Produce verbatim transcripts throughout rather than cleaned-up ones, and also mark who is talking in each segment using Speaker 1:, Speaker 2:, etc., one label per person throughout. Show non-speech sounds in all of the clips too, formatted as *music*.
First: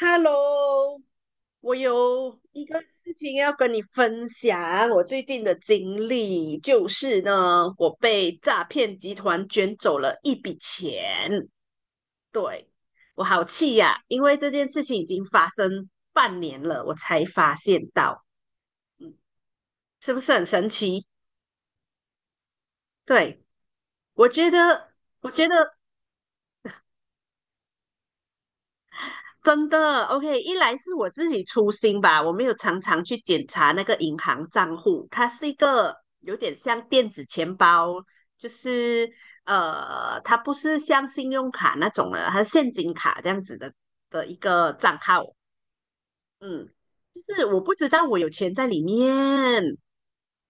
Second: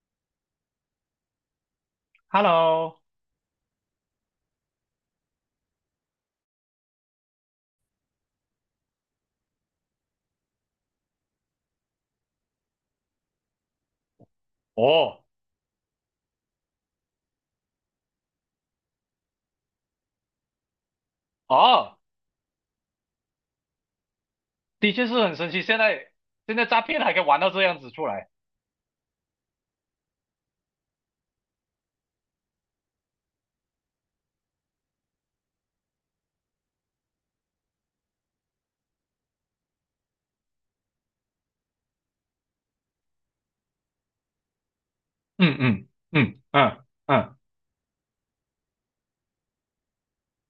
Speaker 1: Hello，我有一个
Speaker 2: Hello，
Speaker 1: 事情要跟你分享，我最近的经历就是呢，我被诈骗集团卷走了一笔钱，对，我好气呀，因为这件事情已
Speaker 2: 哦
Speaker 1: 经发生半年了，我才发现到，嗯，是不是很神奇？
Speaker 2: 哦，
Speaker 1: 对，我觉得，
Speaker 2: 的确是
Speaker 1: 我
Speaker 2: 很
Speaker 1: 觉
Speaker 2: 神奇。
Speaker 1: 得
Speaker 2: 现在现在诈骗还可以玩到这样子出来。
Speaker 1: 真的，OK，一来是我自己粗心吧，我没有常常去检查那个银行账户，它是一个有点像电子钱包，就是呃，它不是像信用卡那种的，它是现金卡这样子的的一个账号，
Speaker 2: 嗯嗯嗯
Speaker 1: 嗯，
Speaker 2: 嗯
Speaker 1: 就
Speaker 2: 嗯。
Speaker 1: 是我不知道我有钱在里面，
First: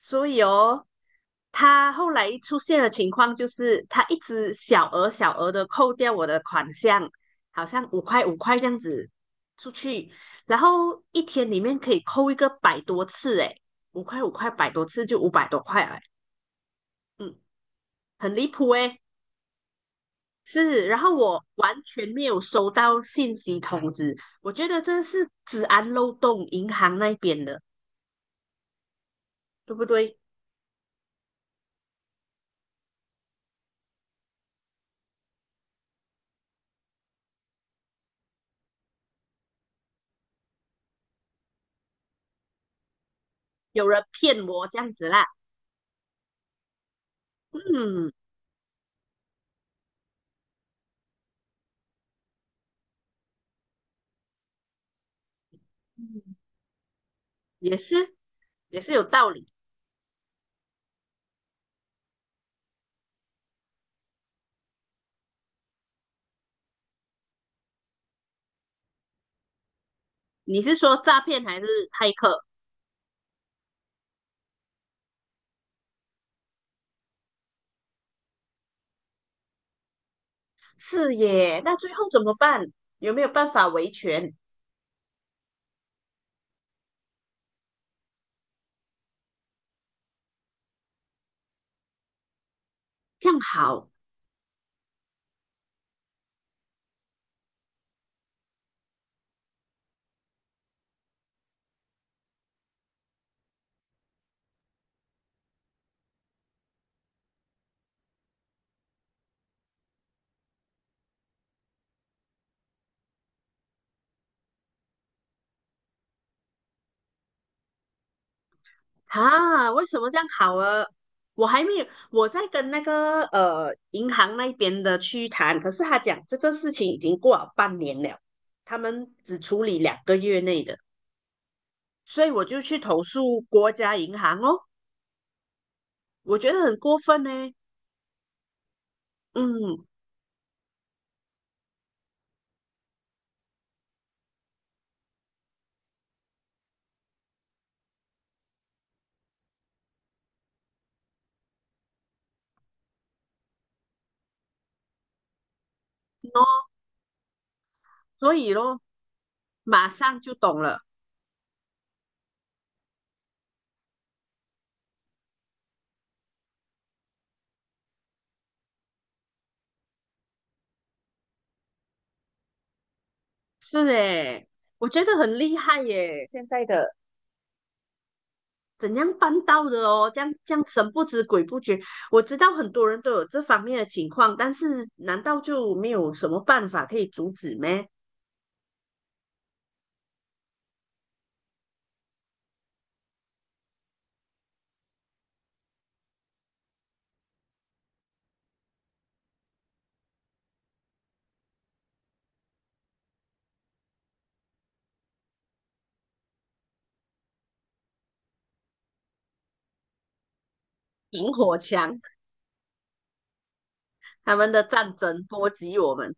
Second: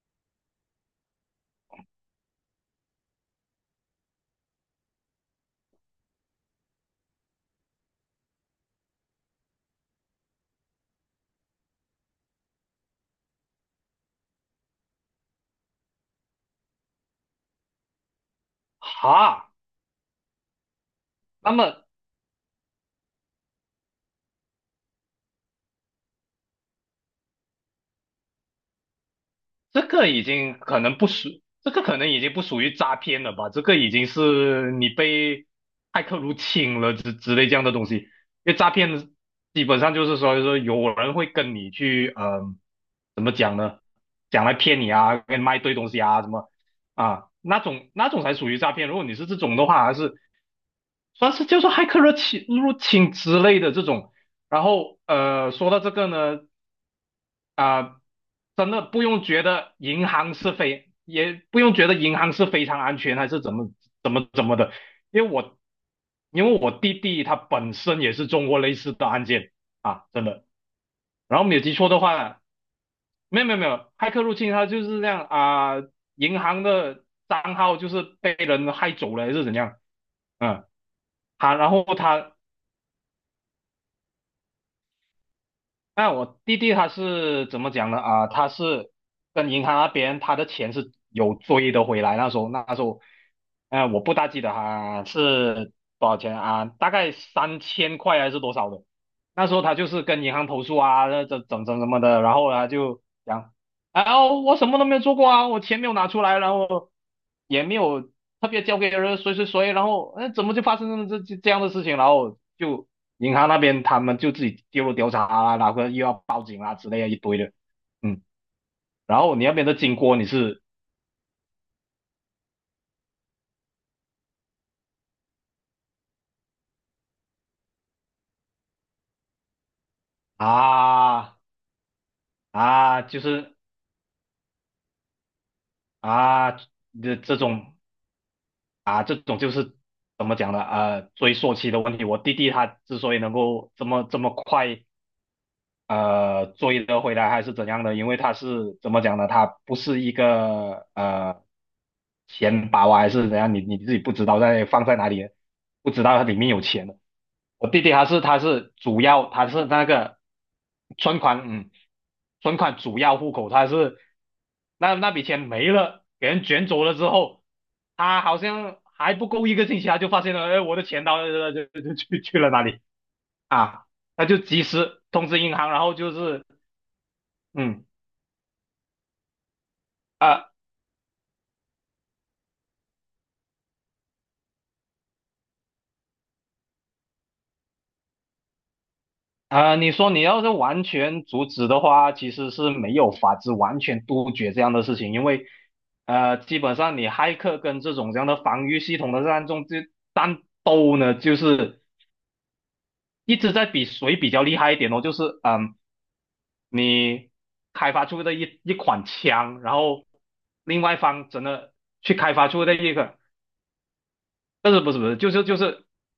Speaker 1: 所以哦，他后来出现的情况就是他一直小额小额的扣掉我的款项，好像五块五块这样子出去，然后一天里面可以扣一个百多次，诶，五块五块百多次就五百多块了，嗯，很离谱诶。
Speaker 2: 哈。
Speaker 1: 是，然后我
Speaker 2: 那
Speaker 1: 完
Speaker 2: 么
Speaker 1: 全没有收到信息通知，我觉得这是治安漏洞，银行那边的，对不
Speaker 2: 这个
Speaker 1: 对？
Speaker 2: 已经可能不属，这个可能已经不属于诈骗了吧？这个已经是你被骇客入侵了之之类这样的东西。因为诈骗基本上就是说，说有人会跟你去，嗯、怎么讲呢？
Speaker 1: 有人骗
Speaker 2: 讲来
Speaker 1: 我这
Speaker 2: 骗
Speaker 1: 样
Speaker 2: 你
Speaker 1: 子
Speaker 2: 啊，
Speaker 1: 啦。
Speaker 2: 给你卖一堆东西啊，什么啊，那种那
Speaker 1: 嗯，
Speaker 2: 种才属于诈骗。如果你是这种的话，还是算是叫做骇客入侵入侵之类的这种。然后呃，说到这个呢，
Speaker 1: 也
Speaker 2: 啊、
Speaker 1: 是
Speaker 2: 真
Speaker 1: 也
Speaker 2: 的
Speaker 1: 是有
Speaker 2: 不用
Speaker 1: 道
Speaker 2: 觉
Speaker 1: 理。
Speaker 2: 得银行是非，也不用觉得银行是非常安全还是怎么怎么怎么的。因为我因为我弟弟他本身也是中过类似的案件啊，真的。
Speaker 1: 你是说诈
Speaker 2: 然
Speaker 1: 骗
Speaker 2: 后没
Speaker 1: 还
Speaker 2: 有
Speaker 1: 是
Speaker 2: 记错的
Speaker 1: 骇
Speaker 2: 话，
Speaker 1: 客？
Speaker 2: 没有没有没有，骇客入侵他就是这样啊、银行的账号就是被人害走了还是怎样。嗯。
Speaker 1: 是
Speaker 2: 他
Speaker 1: 耶，
Speaker 2: 然
Speaker 1: 那
Speaker 2: 后
Speaker 1: 最后怎
Speaker 2: 他
Speaker 1: 么办？有没有办法维权？
Speaker 2: 那我弟弟他是怎么讲呢？啊，他是跟银行那边他的钱是有追的回来。那时候，那时候，
Speaker 1: 这样
Speaker 2: 呃，
Speaker 1: 好
Speaker 2: 我不大记得他是多少钱啊，大概三千块还是多少的。那时候他就是跟银行投诉啊，这这怎怎什么的，然后呢就讲，啊，我什么都没有做过啊，我钱没有拿出来，然后也没有特别交给人谁谁谁，然后哎怎么就发生这这这样的事情，然后就银行那边他们就自己介入调查啊，然后又要报警啊之类的一堆的。嗯。然后你那边
Speaker 1: 啊？
Speaker 2: 的
Speaker 1: 为
Speaker 2: 经
Speaker 1: 什么这
Speaker 2: 过你
Speaker 1: 样好
Speaker 2: 是
Speaker 1: 啊？我还没有，我在跟那个呃银行那边的去谈，可是他讲这个事情已经过了半年了，他们只处理两个月内的，
Speaker 2: 啊
Speaker 1: 所以我就去投
Speaker 2: 啊就
Speaker 1: 诉
Speaker 2: 是
Speaker 1: 国家银行哦，我觉
Speaker 2: 啊
Speaker 1: 得很过
Speaker 2: 这
Speaker 1: 分呢。
Speaker 2: 这种啊这种就是
Speaker 1: 嗯，
Speaker 2: 怎么讲呢？呃，追溯期的问题，我弟弟他之所以能够这么这么快。呃追得回来还是怎样的，因为他是怎么讲呢？他不是一个呃钱包啊，还是怎样？你你自己不知道在放在哪里，不知道它里面有钱的。我弟弟他是
Speaker 1: 所
Speaker 2: 他
Speaker 1: 以
Speaker 2: 是
Speaker 1: 咯，
Speaker 2: 主要他是那
Speaker 1: 马
Speaker 2: 个
Speaker 1: 上就懂了。
Speaker 2: 存款。嗯。存款主要户口，他是那那笔钱没了，给人卷走了之后，他好像还不够一个星期，他就发现了，哎，我的钱到呃就就就去去了哪里
Speaker 1: 是
Speaker 2: 啊？他就
Speaker 1: 诶，
Speaker 2: 及
Speaker 1: 我
Speaker 2: 时
Speaker 1: 觉得
Speaker 2: 通
Speaker 1: 很
Speaker 2: 知
Speaker 1: 厉
Speaker 2: 银行，然
Speaker 1: 害
Speaker 2: 后就
Speaker 1: 耶，
Speaker 2: 是
Speaker 1: 现在的
Speaker 2: 嗯。
Speaker 1: 怎样办到的哦？这样
Speaker 2: 啊。
Speaker 1: 这样神不知鬼不觉，我知道很多人都有这方面的情况，但是难道就没有什么办法可以阻止咩？
Speaker 2: 啊、你说你要是完全阻止的话，其实是没有法子完全杜绝这样的事情，因为呃，基本上你骇客跟这种这样的防御系统的战中这战斗呢，就是一直在比谁比较厉害一点哦，就是嗯，你开发出的一一款枪，然后另外一方
Speaker 1: 萤
Speaker 2: 真
Speaker 1: 火
Speaker 2: 的
Speaker 1: 墙，
Speaker 2: 去开发出的一个，
Speaker 1: 他们的
Speaker 2: 不是不
Speaker 1: 战
Speaker 2: 是不是，
Speaker 1: 争
Speaker 2: 就是
Speaker 1: 波
Speaker 2: 就
Speaker 1: 及
Speaker 2: 是
Speaker 1: 我们。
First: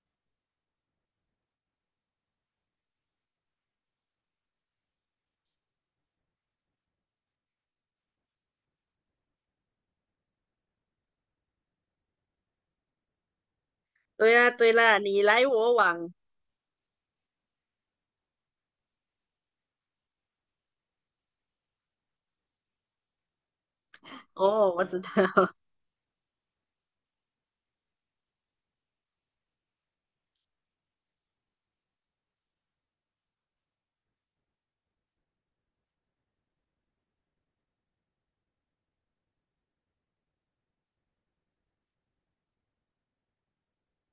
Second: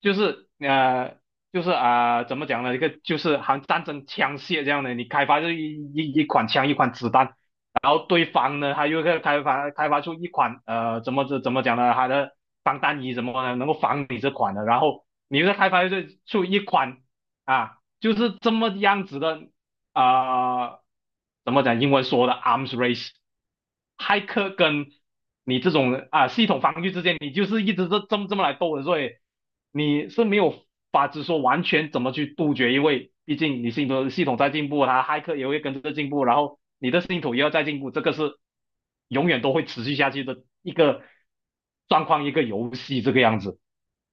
Speaker 2: 就是呃，就是啊、呃怎么讲呢？一个就是好像战争枪械这样的，你开发出一一一款枪，一款子弹，然后对方呢，他又开开发开发出一款呃，怎么怎怎么讲呢？他的防弹衣什么的，能够防你这
Speaker 1: 对呀，
Speaker 2: 款的，
Speaker 1: 对
Speaker 2: 然
Speaker 1: 啦，
Speaker 2: 后
Speaker 1: 你
Speaker 2: 你
Speaker 1: 来
Speaker 2: 又再开
Speaker 1: 我
Speaker 2: 发出
Speaker 1: 往。
Speaker 2: 出一款啊，就是这么样子的啊、怎么讲？英文说的 arms race，骇客
Speaker 1: 哦，我
Speaker 2: 跟
Speaker 1: 知道，*laughs*
Speaker 2: 你这种啊系统防御之间，你就是一直这这么这么来斗的，所以你是没有法子说完全怎么去杜绝，因为毕竟你系统系统在进步，它骇客也会跟着进步，然后你的系统也要在进步，这个是永远都会持续下去的一个状况，一个游戏这个样子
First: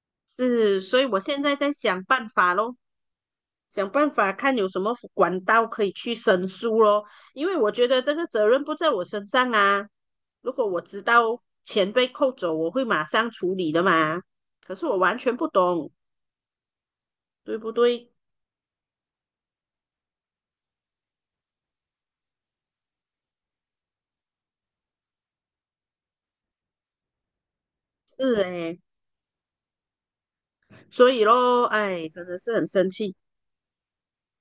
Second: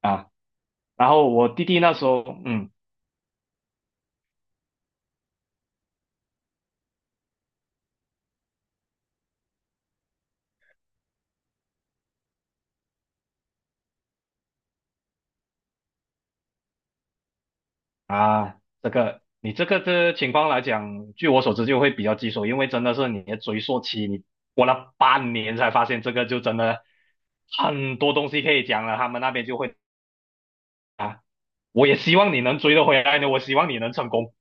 Speaker 2: 啊。
Speaker 1: 是，所以
Speaker 2: 然
Speaker 1: 我
Speaker 2: 后
Speaker 1: 现
Speaker 2: 我
Speaker 1: 在
Speaker 2: 弟
Speaker 1: 在
Speaker 2: 弟那
Speaker 1: 想
Speaker 2: 时候，
Speaker 1: 办法
Speaker 2: 嗯。
Speaker 1: 咯。想办法看有什么管道可以去申诉咯，因为我觉得这个责任不在我身上啊。如果我知道钱被扣走，我会马上处理的嘛。可是我完全不懂，对不对？
Speaker 2: 啊，这个你这个的情况来讲，据我所知就会比较棘手，因为真的是你的追溯期，你过了半年才发现这个，就真的很多东
Speaker 1: 是
Speaker 2: 西可以
Speaker 1: 诶，
Speaker 2: 讲了。他们那边就会
Speaker 1: 所
Speaker 2: 啊，
Speaker 1: 以咯，
Speaker 2: 我也
Speaker 1: 哎，
Speaker 2: 希
Speaker 1: 真
Speaker 2: 望
Speaker 1: 的
Speaker 2: 你
Speaker 1: 是
Speaker 2: 能
Speaker 1: 很
Speaker 2: 追得
Speaker 1: 生
Speaker 2: 回
Speaker 1: 气。
Speaker 2: 来呢，我希望你能成功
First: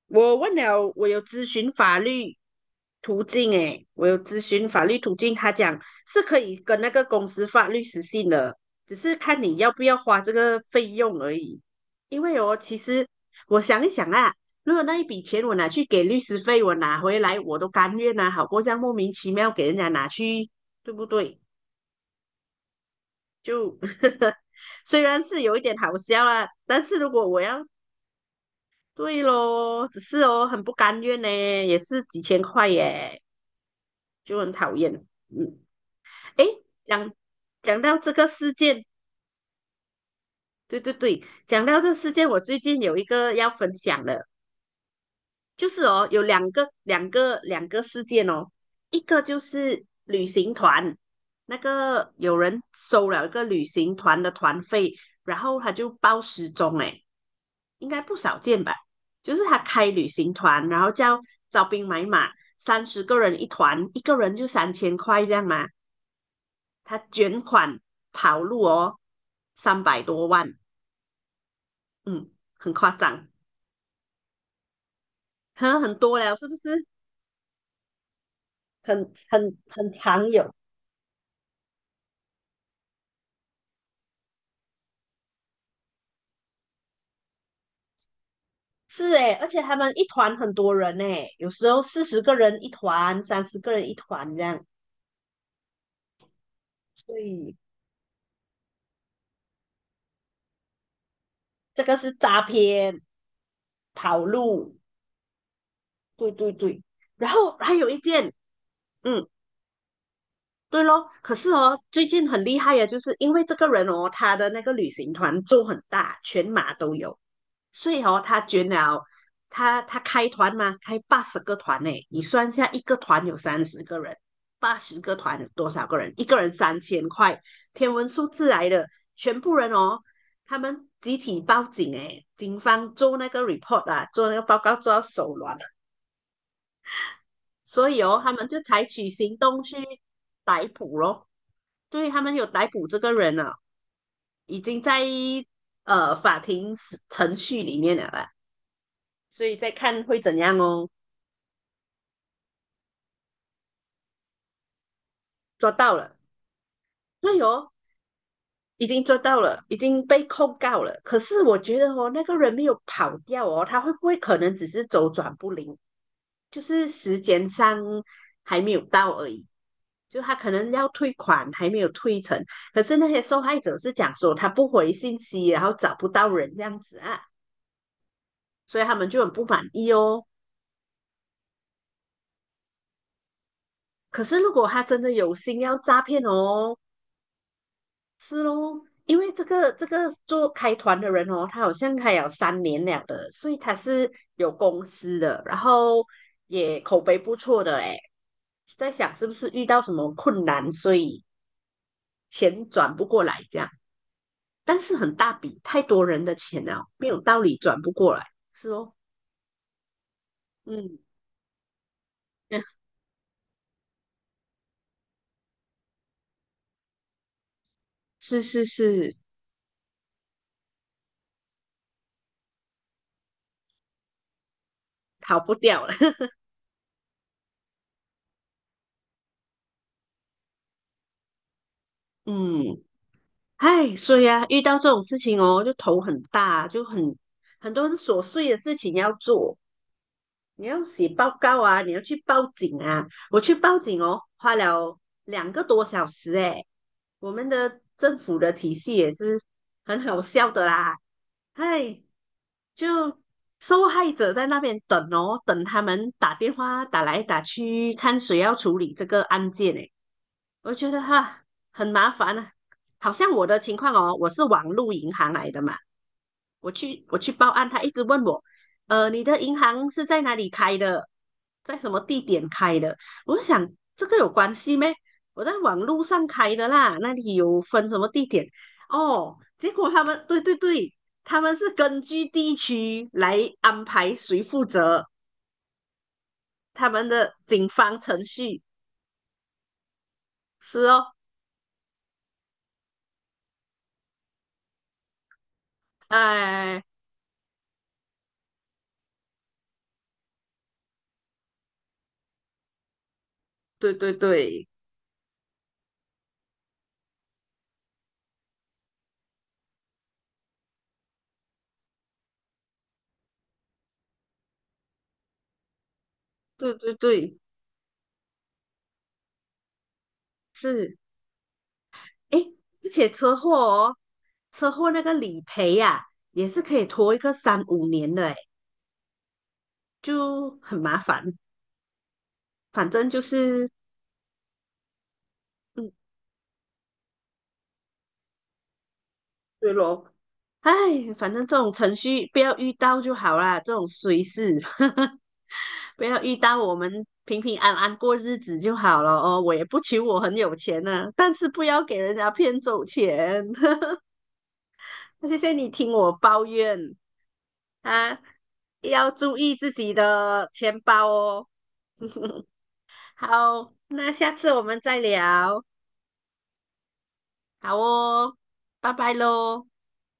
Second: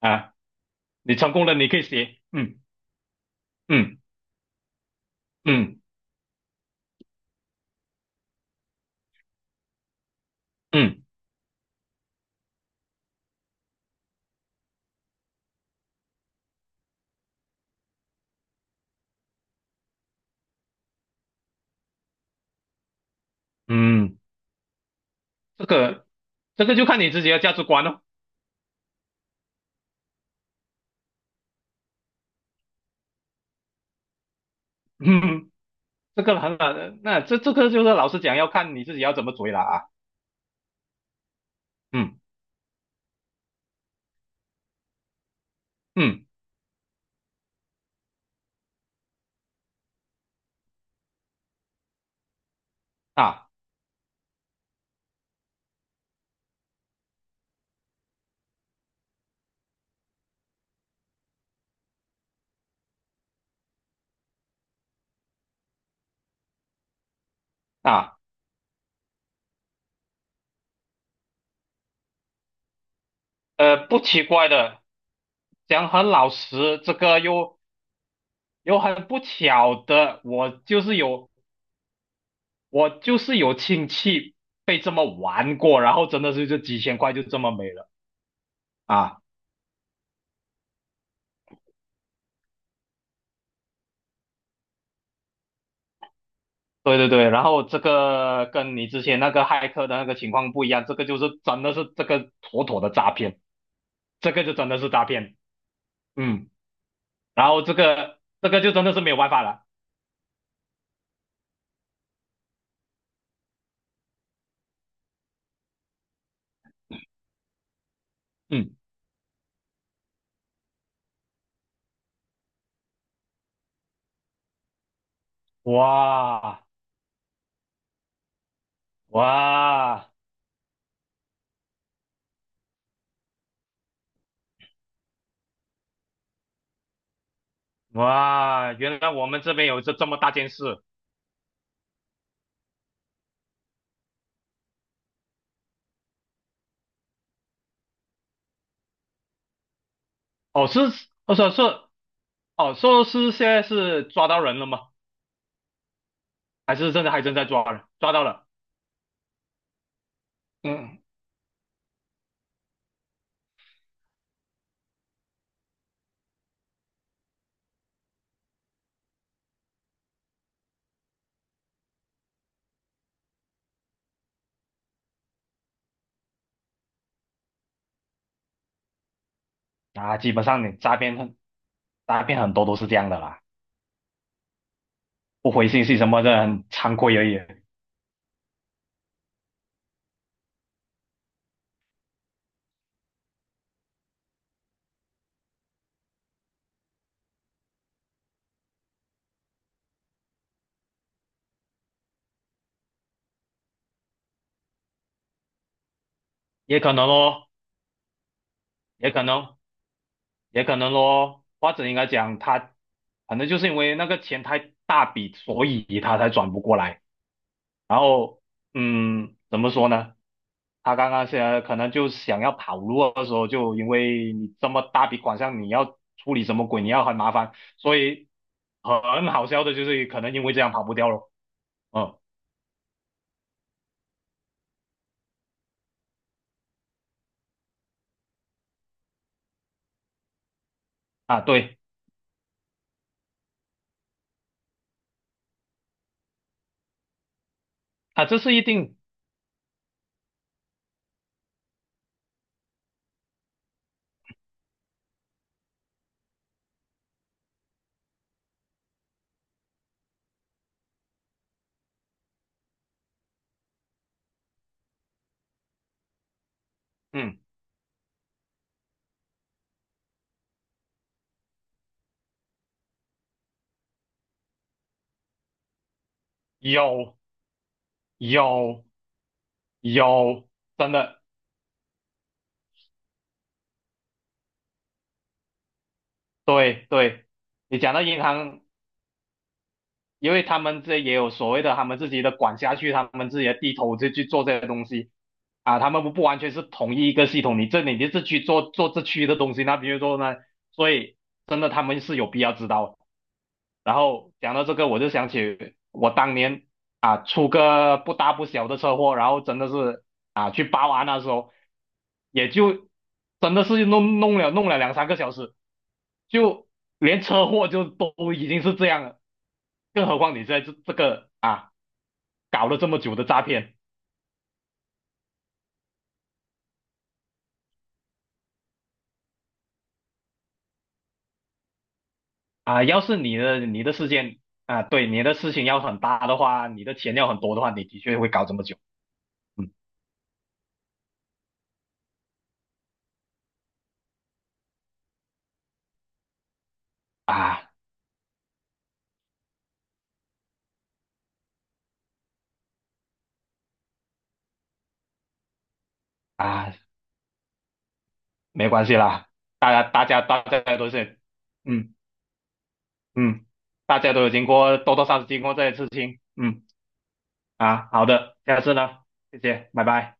Speaker 2: 啊，
Speaker 1: 我问了，我
Speaker 2: 你
Speaker 1: 有
Speaker 2: 成
Speaker 1: 咨
Speaker 2: 功了，你
Speaker 1: 询
Speaker 2: 可以
Speaker 1: 法
Speaker 2: 写，
Speaker 1: 律
Speaker 2: 嗯
Speaker 1: 途径，诶，
Speaker 2: 嗯
Speaker 1: 我有咨询法律途径，他讲
Speaker 2: 嗯
Speaker 1: 是可以跟那个公司法律实行的，只是看你要不要花这个费
Speaker 2: 嗯
Speaker 1: 用而已。因为哦，其实我想一想啊，如果那一笔钱我拿去给律师费，我拿回来我都甘愿啊，好过这样莫名其妙给人家拿去，对不对？就
Speaker 2: 嗯，
Speaker 1: *laughs* 虽然是有一
Speaker 2: 这
Speaker 1: 点好
Speaker 2: 个
Speaker 1: 笑啊，
Speaker 2: 这个
Speaker 1: 但
Speaker 2: 就
Speaker 1: 是
Speaker 2: 看
Speaker 1: 如
Speaker 2: 你自
Speaker 1: 果
Speaker 2: 己的
Speaker 1: 我
Speaker 2: 价值
Speaker 1: 要
Speaker 2: 观了、哦，
Speaker 1: 对咯，只是哦，很不甘愿呢，也是几千块耶，就很讨厌。
Speaker 2: *laughs* 嗯，
Speaker 1: 嗯，
Speaker 2: 这个
Speaker 1: 诶，
Speaker 2: 很难，
Speaker 1: 讲
Speaker 2: 那这这个
Speaker 1: 讲
Speaker 2: 就是
Speaker 1: 到
Speaker 2: 老
Speaker 1: 这
Speaker 2: 实
Speaker 1: 个
Speaker 2: 讲，要
Speaker 1: 事
Speaker 2: 看你
Speaker 1: 件，
Speaker 2: 自己要怎么追了啊。
Speaker 1: 对对对，讲到这事
Speaker 2: 嗯。
Speaker 1: 件，我最近有一个要分享的，就是哦，有
Speaker 2: 嗯。
Speaker 1: 两个两个两个事件哦，一个就是旅行团，那个有人收了一个
Speaker 2: 啊。
Speaker 1: 旅行团的团费，然后他就报失踪，哎，应该不少见吧？就是他开旅行团，然后叫招兵买马，三十个人一团，一个人就三千块这样嘛，他卷款
Speaker 2: 啊
Speaker 1: 跑路哦，三百多万，嗯，很夸张，
Speaker 2: 呃，不奇怪的，
Speaker 1: 很
Speaker 2: 讲
Speaker 1: 很
Speaker 2: 很
Speaker 1: 多
Speaker 2: 老
Speaker 1: 了，是不
Speaker 2: 实，
Speaker 1: 是？
Speaker 2: 这个又又很
Speaker 1: 很
Speaker 2: 不
Speaker 1: 很
Speaker 2: 巧
Speaker 1: 很
Speaker 2: 的，
Speaker 1: 常
Speaker 2: 我
Speaker 1: 有。
Speaker 2: 就是有我就是有亲戚被这么玩过，然后真的是就几千块就这么没了
Speaker 1: 是
Speaker 2: 啊！
Speaker 1: 诶，而且他们一团很多人诶，有时候四十个人一团，三十个人一团这样，
Speaker 2: 对对
Speaker 1: 所
Speaker 2: 对，然
Speaker 1: 以
Speaker 2: 后这个跟你之前那个骇客的那个情况不一样，这个就是真的
Speaker 1: 这
Speaker 2: 是
Speaker 1: 个
Speaker 2: 这
Speaker 1: 是
Speaker 2: 个
Speaker 1: 诈
Speaker 2: 妥妥的
Speaker 1: 骗
Speaker 2: 诈骗，
Speaker 1: 跑
Speaker 2: 这个就真
Speaker 1: 路，
Speaker 2: 的是诈骗。
Speaker 1: 对
Speaker 2: 嗯。
Speaker 1: 对对。然
Speaker 2: 然
Speaker 1: 后
Speaker 2: 后
Speaker 1: 还
Speaker 2: 这
Speaker 1: 有一
Speaker 2: 个
Speaker 1: 件，
Speaker 2: 这个就真的是没有
Speaker 1: 嗯，
Speaker 2: 办法了。
Speaker 1: 对咯。可是哦，最近很厉害呀，就是因为这个人哦，他的那个旅行团做很大，全马都有，所以哦，他捐
Speaker 2: 嗯。
Speaker 1: 了，他他开团嘛，开八十个团呢。你算一下，一个团有三十个人，八十个团有多少个人？一个人
Speaker 2: 哇
Speaker 1: 三千块，天文数字来的，全部人哦，
Speaker 2: 哇
Speaker 1: 他们集体报警诶，警方做那个 report 啊，做那个报告做到手软了，所以哦，他们就
Speaker 2: 哇，
Speaker 1: 采
Speaker 2: 原
Speaker 1: 取
Speaker 2: 来我
Speaker 1: 行
Speaker 2: 们这
Speaker 1: 动
Speaker 2: 边
Speaker 1: 去
Speaker 2: 有这这么大件
Speaker 1: 逮
Speaker 2: 事。
Speaker 1: 捕咯。对，他们有逮捕这个人了，已经在呃法庭程序里面了啦。所以再看会怎样
Speaker 2: 哦，是，
Speaker 1: 哦。
Speaker 2: 我说是，哦，说是现在是抓到人了吗？
Speaker 1: 抓到了，
Speaker 2: 还是正在还
Speaker 1: 哎
Speaker 2: 正在
Speaker 1: 呦，
Speaker 2: 抓人？抓到了。
Speaker 1: 已经抓到了，已经被控告
Speaker 2: 嗯。
Speaker 1: 了。可是我觉得哦，那个人没有跑掉哦，他会不会可能只是周转不灵，就是时间上还没有到而已。就他可能要退款还没有退成，可是那些受害者是讲说他不回信息，然后找不到人这样子啊，所以他们就很不满意
Speaker 2: 啊，
Speaker 1: 哦。
Speaker 2: 基本上你诈骗很，诈骗很多都是这样的啦，
Speaker 1: 可是如果他真的有
Speaker 2: 不
Speaker 1: 心
Speaker 2: 回
Speaker 1: 要
Speaker 2: 信息
Speaker 1: 诈
Speaker 2: 什
Speaker 1: 骗
Speaker 2: 么的很
Speaker 1: 哦，
Speaker 2: 惭愧而已。
Speaker 1: 是咯，因为这个这个做开团的人哦，他好像开有三年了的，所以他是有公司的，然后也口碑不错的诶，在想是不是遇到什么困难，所以钱转不过来这样，但是很大笔，太多人的钱
Speaker 2: 也
Speaker 1: 了，
Speaker 2: 可
Speaker 1: 没
Speaker 2: 能
Speaker 1: 有道
Speaker 2: 咯，
Speaker 1: 理转不过来，是哦，
Speaker 2: 也可能，也可能
Speaker 1: 嗯，
Speaker 2: 咯，或者应该讲他，
Speaker 1: *laughs*
Speaker 2: 反正就是因为那个钱太大笔，所以他才转不过来。然后，
Speaker 1: 是是是，
Speaker 2: 嗯，怎么说呢？他刚刚现在可能就想要跑路的时候，就因为你这么大笔款
Speaker 1: 逃不
Speaker 2: 项，你
Speaker 1: 掉了，
Speaker 2: 要处
Speaker 1: *laughs*
Speaker 2: 理什么鬼，你要很麻烦，所以很好笑的就是可能因为这样跑不掉了。嗯。
Speaker 1: 嗯，唉，所以啊，遇到这种事情哦，就头很大，就很很多很琐碎的事情要做。你要写报
Speaker 2: 啊，
Speaker 1: 告
Speaker 2: 对
Speaker 1: 啊，你要去报警啊。我去报警哦，花了两个多小时诶。我们的政
Speaker 2: 啊，
Speaker 1: 府
Speaker 2: 这
Speaker 1: 的
Speaker 2: 是一
Speaker 1: 体系
Speaker 2: 定。
Speaker 1: 也是很好笑的啦，唉，就受害者在那边等哦，等他们打电话打来打去，看谁要处理这个案件诶。我觉得哈很麻烦啊，好像我的情况哦，我是网路银行来的嘛，我去我去
Speaker 2: 嗯。
Speaker 1: 报案，他一直问我，呃，你的银行是在哪里开的，在什么地点开的？我就想这个有关系咩？我在网路上开的啦，那
Speaker 2: 有
Speaker 1: 里有分什么地点？
Speaker 2: 有
Speaker 1: 哦，结果他们对
Speaker 2: 有，
Speaker 1: 对
Speaker 2: 真
Speaker 1: 对，
Speaker 2: 的，
Speaker 1: 他们是根据地区来安排谁负责，
Speaker 2: 对
Speaker 1: 他们
Speaker 2: 对，
Speaker 1: 的警
Speaker 2: 你讲
Speaker 1: 方
Speaker 2: 到银
Speaker 1: 程
Speaker 2: 行
Speaker 1: 序
Speaker 2: 因为他们
Speaker 1: 是
Speaker 2: 这
Speaker 1: 哦，
Speaker 2: 也有所谓的他们自己的管辖区，他们自己的地头就去做这些东西啊，他们不不完全是
Speaker 1: 哎，
Speaker 2: 同一个系统，你这里你这区做做这区的东西，那比如说呢，所以真的他们是有必要知道的。
Speaker 1: 对
Speaker 2: 然
Speaker 1: 对
Speaker 2: 后讲到
Speaker 1: 对，
Speaker 2: 这个，我就想起我当年啊出个不大不小的车祸，然后真的是啊去报案那时候，也就真的是弄弄了弄了两三个小时，就
Speaker 1: 对对
Speaker 2: 连
Speaker 1: 对，
Speaker 2: 车祸就都已经是这样了，更何况你在这这
Speaker 1: 是，
Speaker 2: 个啊
Speaker 1: 哎，
Speaker 2: 搞了这
Speaker 1: 而
Speaker 2: 么
Speaker 1: 且
Speaker 2: 久的
Speaker 1: 车
Speaker 2: 诈
Speaker 1: 祸
Speaker 2: 骗
Speaker 1: 哦，车祸那个理赔呀、也是可以拖一个三五年的，哎，就很麻烦。
Speaker 2: 啊，
Speaker 1: 反
Speaker 2: 要
Speaker 1: 正
Speaker 2: 是
Speaker 1: 就
Speaker 2: 你的
Speaker 1: 是，
Speaker 2: 你的事件啊，对你的事情要
Speaker 1: 嗯，
Speaker 2: 很大的话，你的钱要很多的话，你的确会搞这么久。嗯。
Speaker 1: 对咯，哎，反正这种程序不要遇到就好啦，这种衰事，*laughs* 不要遇到，我们平平
Speaker 2: 啊。
Speaker 1: 安安过日子就好了哦。我也不求我很有钱呢、但是不要给人家骗走钱。*laughs* 谢谢你听我抱
Speaker 2: 啊，
Speaker 1: 怨。啊，
Speaker 2: 没关系
Speaker 1: 要
Speaker 2: 啦，
Speaker 1: 注意自
Speaker 2: 大家
Speaker 1: 己
Speaker 2: 大家大
Speaker 1: 的
Speaker 2: 家
Speaker 1: 钱
Speaker 2: 都
Speaker 1: 包
Speaker 2: 是。
Speaker 1: 哦。
Speaker 2: 嗯。嗯。
Speaker 1: 好，
Speaker 2: 大
Speaker 1: 那
Speaker 2: 家都有
Speaker 1: 下
Speaker 2: 经
Speaker 1: 次我
Speaker 2: 过
Speaker 1: 们
Speaker 2: 多
Speaker 1: 再
Speaker 2: 多少少经过
Speaker 1: 聊。
Speaker 2: 这些事情。嗯。
Speaker 1: 好
Speaker 2: 啊，好
Speaker 1: 哦，
Speaker 2: 的，下次呢，
Speaker 1: 拜拜
Speaker 2: 谢
Speaker 1: 喽。
Speaker 2: 谢，拜拜。